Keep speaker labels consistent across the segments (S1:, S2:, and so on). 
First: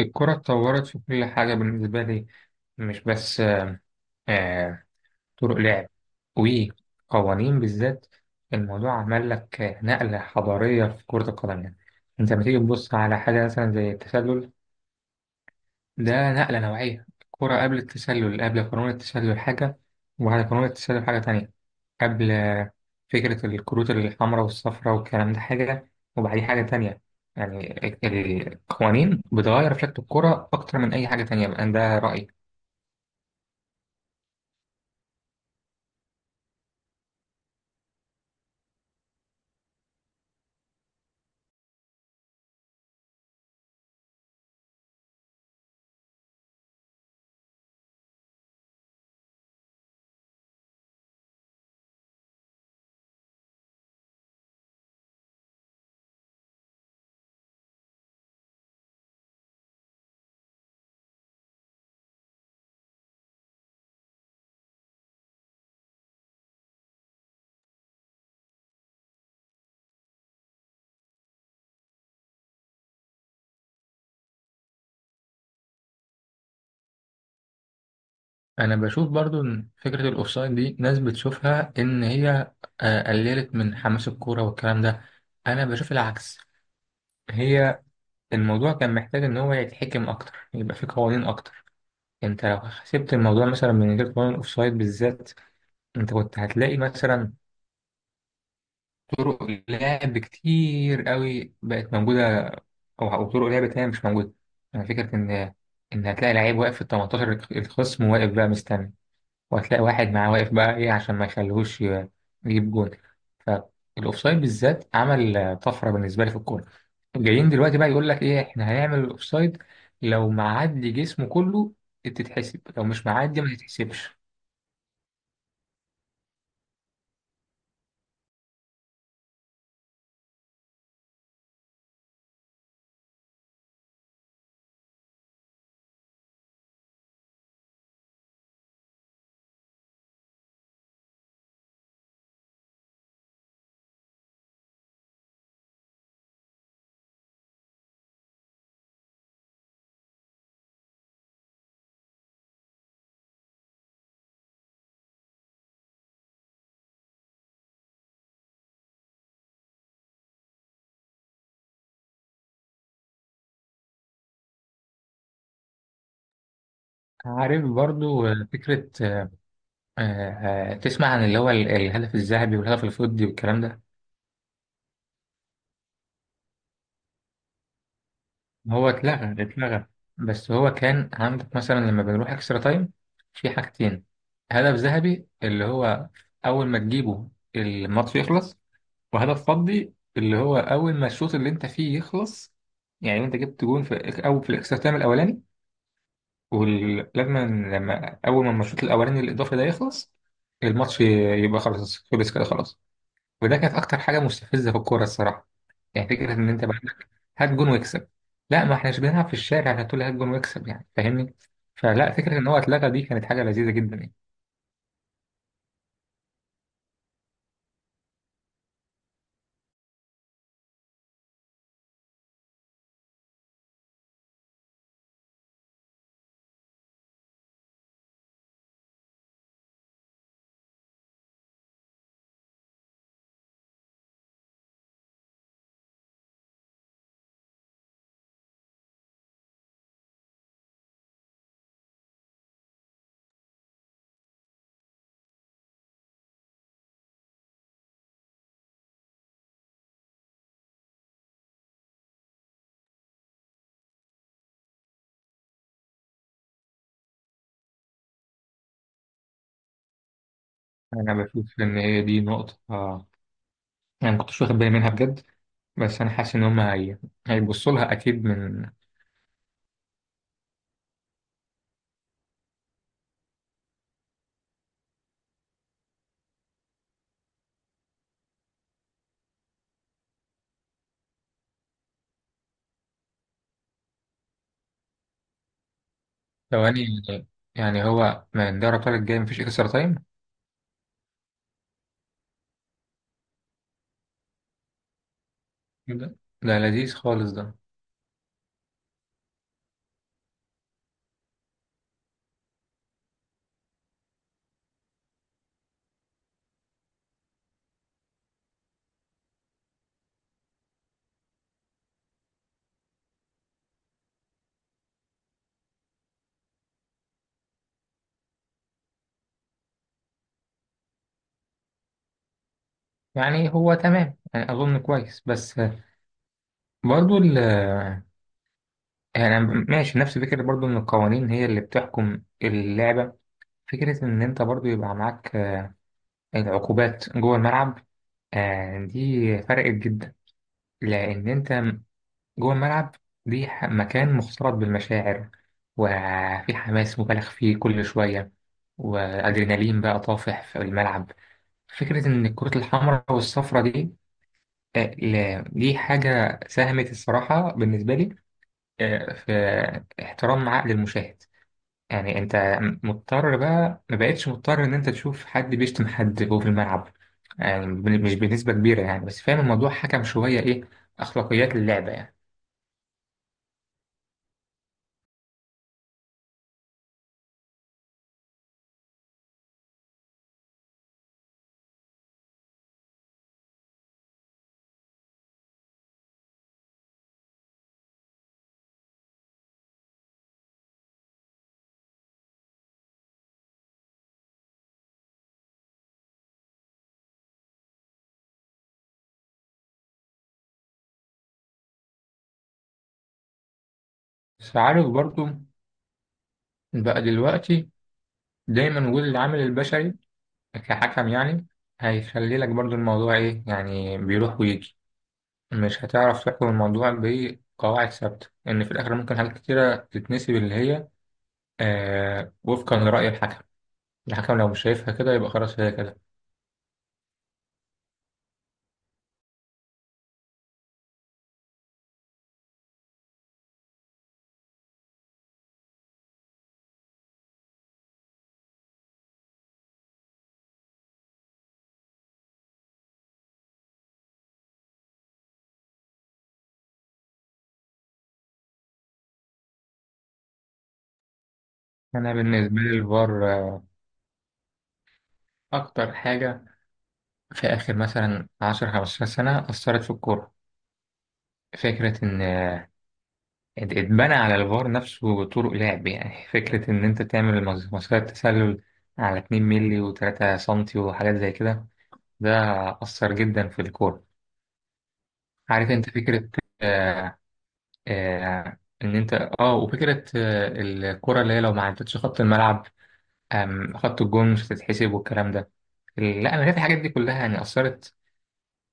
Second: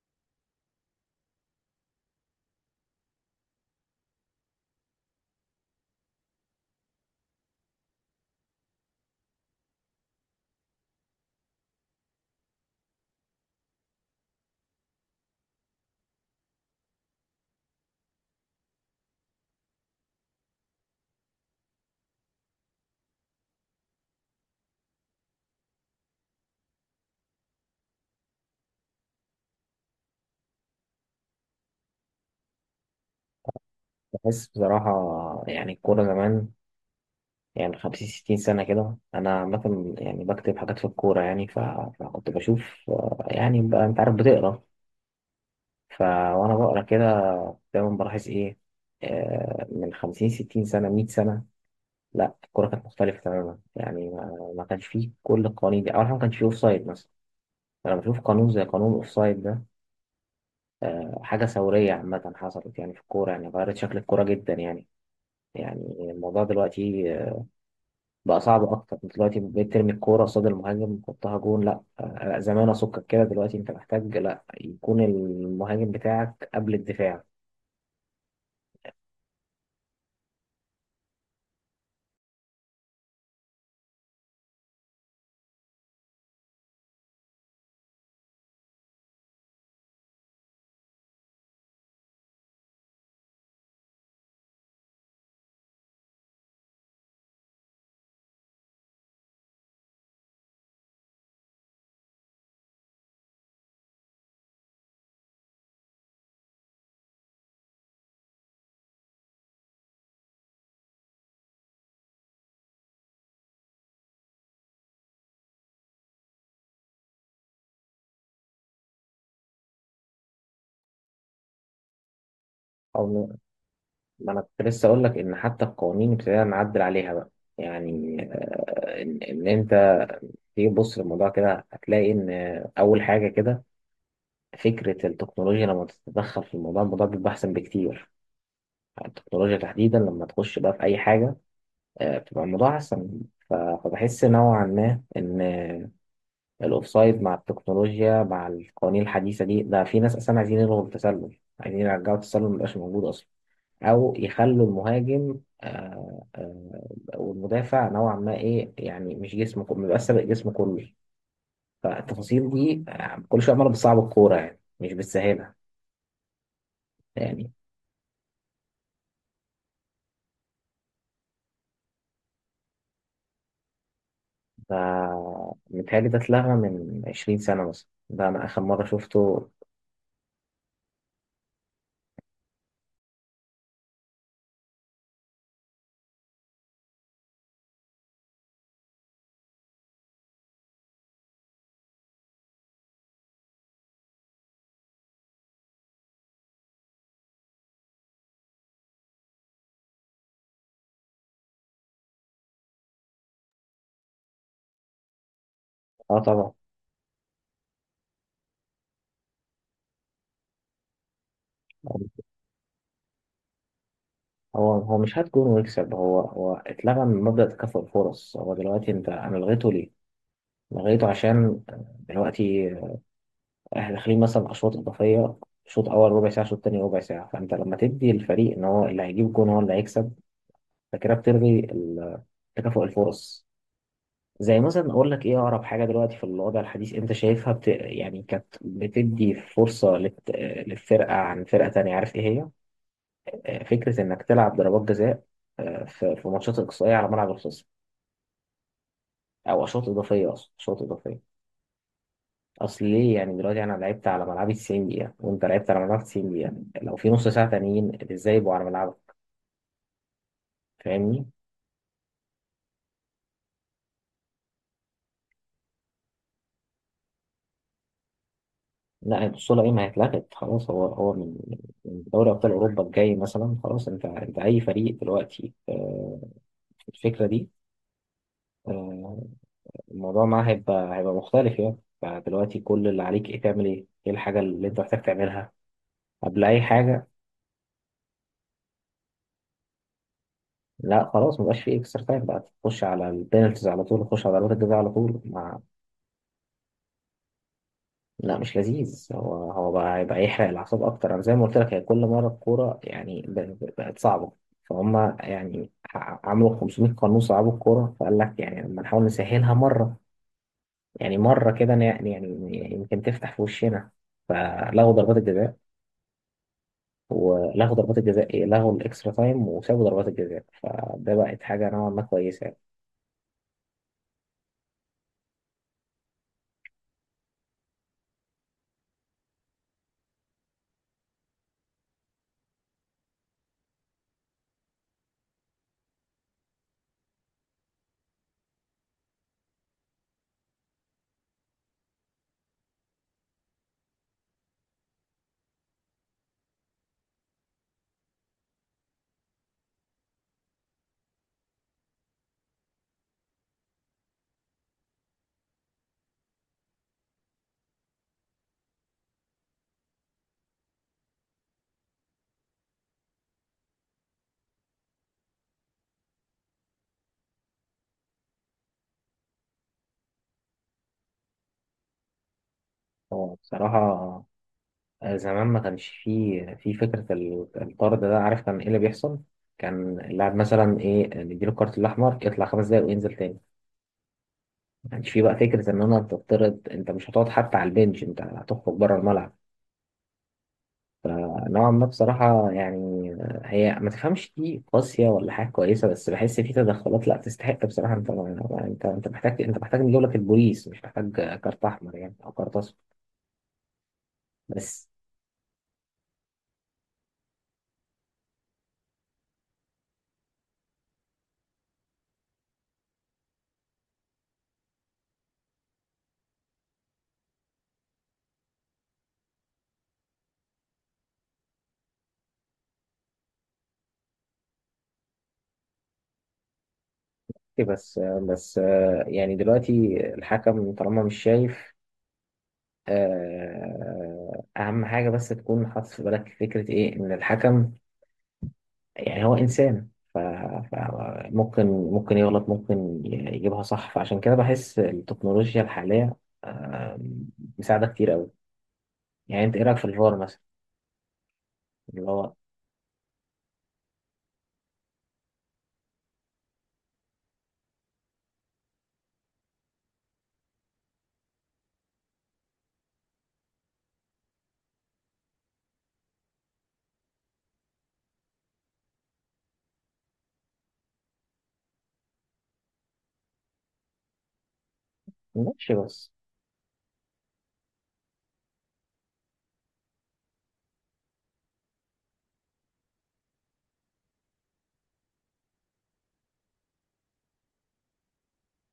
S1: الكرة اتطورت في كل حاجة بالنسبة لي، مش بس آه، طرق لعب وقوانين. بالذات الموضوع عمل لك نقلة حضارية في كرة القدم يعني. انت لما تيجي تبص على حاجة مثلا زي التسلل، ده نقلة نوعية. الكرة قبل التسلل، قبل قانون التسلل، حاجة، وبعد قانون التسلل حاجة تانية. قبل فكرة الكروت الحمراء والصفراء والكلام ده حاجة، وبعديه حاجة تانية. يعني القوانين بتغير في شكل الكرة أكتر من أي حاجة تانية، بقى ده رأيي.
S2: بحس بصراحة. يعني الكورة زمان، يعني خمسين ستين سنة كده، أنا عامة يعني بكتب حاجات في الكورة، يعني فكنت بشوف. يعني بقى أنت عارف بتقرا. وأنا بقرا كده دايما بلاحظ إيه؟ من خمسين ستين سنة مية سنة، لا الكورة كانت مختلفة تماما. يعني ما كانش فيه كل القوانين دي. أول حاجة ما كانش فيه أوفسايد مثلا. أنا بشوف قانون زي قانون الأوفسايد ده حاجة ثورية عامة حصلت يعني في الكورة، يعني غيرت شكل الكورة جدا يعني. يعني الموضوع دلوقتي بقى صعب اكتر. دلوقتي بقيت ترمي الكوره قصاد المهاجم تحطها جون؟ لا. زمان اسكك كده. دلوقتي انت محتاج لا يكون المهاجم بتاعك قبل الدفاع.
S1: أنا بشوف برضو إن فكرة الأوفسايد دي ناس بتشوفها إن هي قللت من حماس الكورة والكلام ده. أنا بشوف العكس، هي الموضوع كان محتاج إن هو يتحكم أكتر، يبقى فيه قوانين أكتر. انت لو حسبت الموضوع مثلا من غير قانون الاوفسايد بالذات، انت كنت هتلاقي مثلا طرق لعب كتير قوي بقت موجوده، او طرق لعب تانية مش موجوده. يعني فكره ان ان هتلاقي لعيب واقف في ال 18، الخصم واقف بقى مستني، وهتلاقي واحد معاه واقف بقى ايه عشان ما يجيب جول. فالاوفسايد بالذات عمل طفره بالنسبه لي في الكوره. جايين دلوقتي بقى يقول لك ايه، احنا هنعمل الاوفسايد لو معدي جسمه كله تتحسب، لو
S2: او
S1: مش
S2: ن-
S1: معدي ما تتحسبش.
S2: ما انا كنت لسه اقول لك ان حتى القوانين ابتدينا نعدل عليها بقى. يعني إن انت تيجي تبص للموضوع كده، هتلاقي ان اول حاجه كده فكره التكنولوجيا لما تتدخل في الموضوع، الموضوع بيبقى احسن بكتير. يعني التكنولوجيا تحديدا لما تخش بقى في اي حاجه، بتبقى الموضوع احسن. فبحس نوعا ما ان الاوفسايد مع التكنولوجيا مع القوانين الحديثه دي، ده في ناس اصلا عايزين يلغوا التسلل، عايزين يرجعوا التسلل ميبقاش موجود اصلا. او يخلوا المهاجم والمدافع نوعا ما ايه، يعني مش جسمه كله، ميبقاش سابق جسمه كله. فالتفاصيل دي كل شويه عماله بتصعب الكوره، يعني مش بتسهلها يعني.
S1: عارف برضو فكرة تسمع عن اللي هو الهدف الذهبي والهدف الفضي والكلام ده.
S2: فمتهيألي ده اتلغى من 20 سنه مثلا، ده انا اخر مره
S1: هو اتلغى
S2: شفته.
S1: اتلغى، بس هو كان عندك مثلا لما بنروح اكسترا تايم في حاجتين: هدف ذهبي اللي هو أول ما تجيبه الماتش يخلص، وهدف فضي اللي هو أول ما الشوط اللي أنت فيه يخلص. يعني أنت جبت جون في الإك- أو في الاكسترا تايم الأولاني، ولما لما لما أول ما الشوط الأولاني الإضافي ده يخلص الماتش يبقى خلاص، خلص كده خلاص. وده كانت اكتر حاجه مستفزه في الكوره الصراحه. يعني
S2: اه
S1: فكره ان
S2: طبعا.
S1: انت بقى عندك هات جون واكسب! لا، ما احناش بنلعب في الشارع عشان تقول لي هات جون واكسب يعني، فاهمني. فلا، فكره ان هو اتلغى دي كانت حاجه لذيذه جدا يعني.
S2: هو مش هات جون ويكسب. هو اتلغى من مبدأ تكافؤ الفرص. هو دلوقتي انا لغيته ليه؟ لغيته عشان دلوقتي احنا داخلين مثلا اشواط اضافيه. شوط اول ربع ساعه، شوط تاني ربع ساعه. فانت لما تدي الفريق ان هو اللي هيجيب جون هو اللي هيكسب، فكده بتلغي تكافؤ الفرص. زي مثلا اقول لك ايه اقرب حاجه دلوقتي في الوضع الحديث انت شايفها يعني كانت بتدي فرصه للفرقه عن فرقه تانيه، عارف ايه هي؟ فكره انك تلعب ضربات جزاء في ماتشات اقصائيه على ملعب الخصم، او اشواط اضافيه. اصلا اشواط اضافيه، اصل ليه؟ يعني دلوقتي انا لعبت على ملعبي 90 دقيقه وانت لعبت على ملعبك 90 دقيقه، لو في نص ساعه تانيين ازاي يبقوا على ملعبك؟
S1: انا
S2: فاهمني؟
S1: بشوف ان هي دي نقطه انا ما كنتش واخد بالي منها بجد، بس انا حاسس ان هيبصوا لها اكيد من.
S2: لا البطوله ايه ما هيتلغت خلاص. هو من من دوري ابطال اوروبا الجاي مثلا خلاص. انت اي فريق دلوقتي الفكره دي آه، الموضوع معاه هيبقى مختلف يعني. فدلوقتي كل اللي عليك ايه، تعمل ايه؟ ايه الحاجه اللي انت محتاج تعملها قبل اي
S1: ثواني،
S2: حاجه؟
S1: يعني هو من دوري الابطال الجاي مفيش اكسترا تايم؟
S2: لا خلاص مبقاش فيه اكسترا تايم بقى. تخش على البينالتيز على طول، تخش على ضربات الجزاء على طول ما.
S1: ده لذيذ خالص ده.
S2: لا مش لذيذ. هو بقى هيبقى يحرق الاعصاب اكتر. انا زي ما قلت لك، هي كل مره الكوره يعني بقت صعبه. فهم يعني عملوا 500 قانون صعبوا الكوره، فقال لك يعني لما نحاول نسهلها مره. يعني مره كده يعني يعني يمكن تفتح في وشنا. فلغوا ضربات الجزاء. ولغوا ضربات الجزاء ايه، لغوا الاكسترا تايم وسابوا ضربات الجزاء، فده بقت حاجه نوعا ما كويسه يعني.
S1: يعني هو تمام، يعني اظن كويس، بس برضو يعني ماشي نفس فكرة برضو إن القوانين هي اللي بتحكم اللعبة. فكرة إن أنت برضو يبقى معاك العقوبات جوه الملعب، دي فرقت جدا. لأن أنت جوه الملعب، مكان مختلط بالمشاعر، وفي حماس مبالغ فيه كل شوية، وأدرينالين بقى طافح في الملعب. فكرة إن الكرة الحمراء والصفراء دي، دي حاجة ساهمت الصراحة بالنسبة لي في احترام عقل المشاهد. يعني انت مضطر بقى، ما بقتش مضطر ان انت تشوف حد بيشتم حد جوه في الملعب. يعني مش بنسبة كبيرة يعني، بس فاهم الموضوع حكم شوية ايه، اخلاقيات اللعبة يعني.
S2: هو بصراحه زمان ما كانش فيه في فكرة الطرد ده، عارف كان ايه اللي بيحصل؟ كان اللاعب مثلا ايه، نديله الكارت الأحمر يطلع خمس دقايق وينزل تاني. ما كانش فيه بقى فكرة إن أنا تطرد أنت مش هتقعد حتى على البنش، أنت هتخرج بره الملعب. نوعا ما بصراحة يعني، هي ما تفهمش دي قاسية ولا حاجة كويسة، بس بحس في تدخلات لا تستحق بصراحة. أنت ما- أنت محتاج، نجيب لك البوليس، مش محتاج كارت أحمر يعني أو كارت أصفر.
S1: بس عارف
S2: بس
S1: برضو، بقى دلوقتي دايما وجود العامل البشري كحكم يعني هيخلي لك برضو الموضوع ايه، يعني بيروح ويجي، مش هتعرف تحكم الموضوع بقواعد ثابتة. ان في الاخر ممكن حاجات كتيرة تتنسي، اللي هي آه وفقا لرأي الحكم. الحكم لو مش شايفها كده يبقى خلاص هي كده.
S2: بس بس يعني دلوقتي الحكم طالما مش شايف، أهم حاجة بس تكون حاطط في بالك فكرة إيه، إن الحكم يعني هو إنسان. ف- فممكن يغلط، ممكن يجيبها صح. فعشان كده بحس التكنولوجيا الحالية آه، مساعدة كتير أوي. يعني أنت إيه رأيك في الفار مثلا، اللي
S1: أنا
S2: هو...
S1: بالنسبة لي الفار أكتر حاجة في آخر مثلا عشر خمستاشر سنة أثرت في الكورة. فكرة إن اتبنى على الفار نفسه طرق لعب، يعني فكرة إن أنت تعمل مسيرة تسلل على 2 مللي و3 سنتي وحاجات زي كده، ده أثر جدا في الكورة. عارف
S2: ماشي
S1: أنت
S2: بس.
S1: فكرة آه إن أنت، وفكرة الكورة اللي هي لو ما عدتش خط الملعب أم خط الجون مش هتتحسب والكلام ده. لا، أنا شايف الحاجات دي كلها يعني أثرت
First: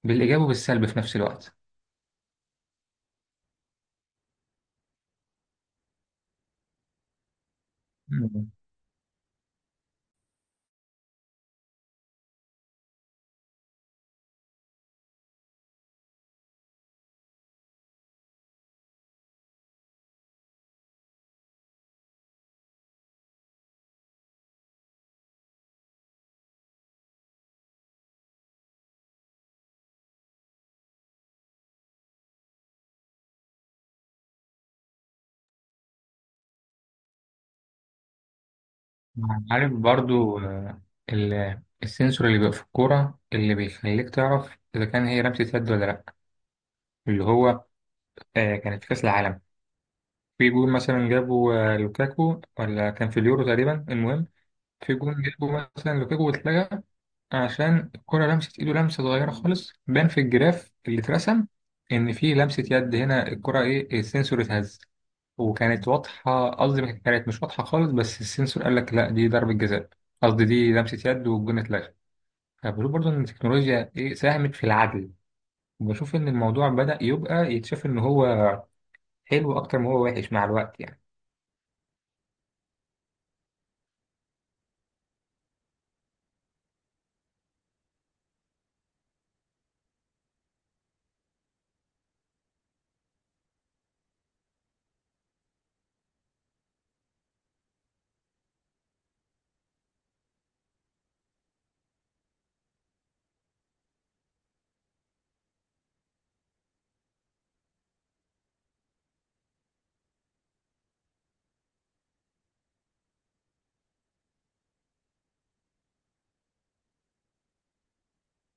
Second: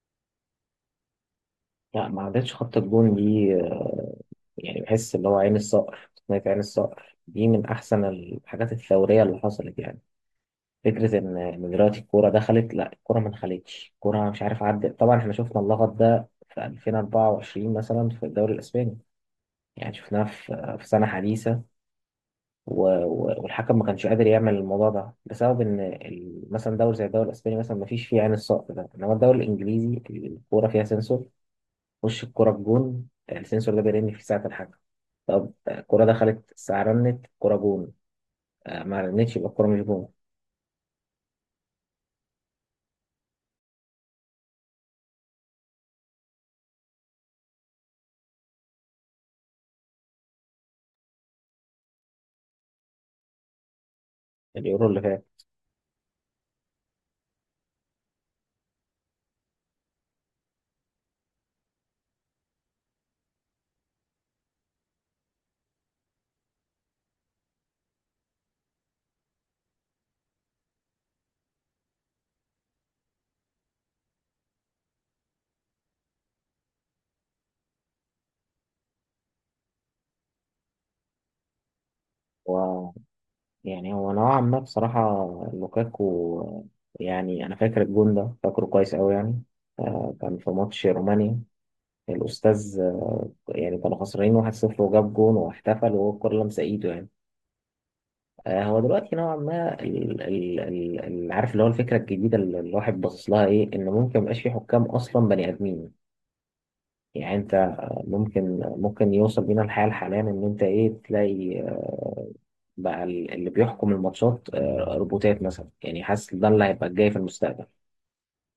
S1: بالإيجاب وبالسلب في نفس الوقت.
S2: لا ما عدتش خط الجون دي يعني بحس اللي هو عين الصقر، تقنية عين الصقر دي من أحسن
S1: مم.
S2: الحاجات الثورية اللي حصلت يعني. فكرة إن دلوقتي الكورة دخلت. لا الكورة ما دخلتش، الكورة مش عارف عدت. طبعا إحنا شفنا اللغط ده في 2024 مثلا في الدوري الإسباني، يعني شفناه في سنة حديثة. والحكم ما كانش قادر يعمل الموضوع ده بسبب إن مثلا دوري زي الدوري الإسباني مثلا ما فيش فيه عين الصقر ده. إنما الدوري الإنجليزي الكورة فيها سنسور. وش الكورة بجون السنسور ده بيرن في ساعة الحكم. طب الكورة دخلت الساعة رنت، الكورة جون. ما رنتش يبقى الكورة
S1: عارف
S2: مش جون.
S1: برضو السنسور اللي بيبقى في الكورة اللي بيخليك تعرف إذا كان هي لمسة يد ولا لأ، اللي هو كانت في كأس العالم. في جون مثلا جابه لوكاكو، ولا كان في اليورو تقريبا، المهم
S2: اليورو
S1: في
S2: اللي
S1: جون
S2: فات.
S1: جابه مثلا لوكاكو واتلغى عشان الكرة لمست ايده لمسة صغيرة خالص، بان في الجراف اللي اترسم ان في لمسة يد هنا، الكرة ايه السنسور اتهز. وكانت واضحة، قصدي ما كانت مش واضحة خالص، بس السنسور قال لك لا دي ضربة جزاء، قصدي دي لمسة يد، والجون اتلغى. فبشوف برضه ان التكنولوجيا ايه ساهمت في العدل، وبشوف ان الموضوع بدأ يبقى يتشاف ان هو حلو اكتر ما هو وحش مع الوقت يعني.
S2: و... يعني هو نوعا ما بصراحة، لوكاكو، يعني أنا فاكر الجون ده، فاكره كويس أوي يعني. كان في ماتش رومانيا الأستاذ يعني كانوا خسرانين 1-0 وجاب جون واحتفل، وهو الكورة لمسة إيده يعني. هو دلوقتي نوعا ما عارف اللي هو الفكرة الجديدة اللي الواحد باصص لها إيه، إن ممكن ميبقاش في حكام أصلا بني آدمين. يعني أنت ممكن يوصل بينا الحال حاليا إن أنت إيه تلاقي بقى اللي بيحكم الماتشات روبوتات مثلا، يعني حاسس ده اللي هيبقى الجاي في المستقبل.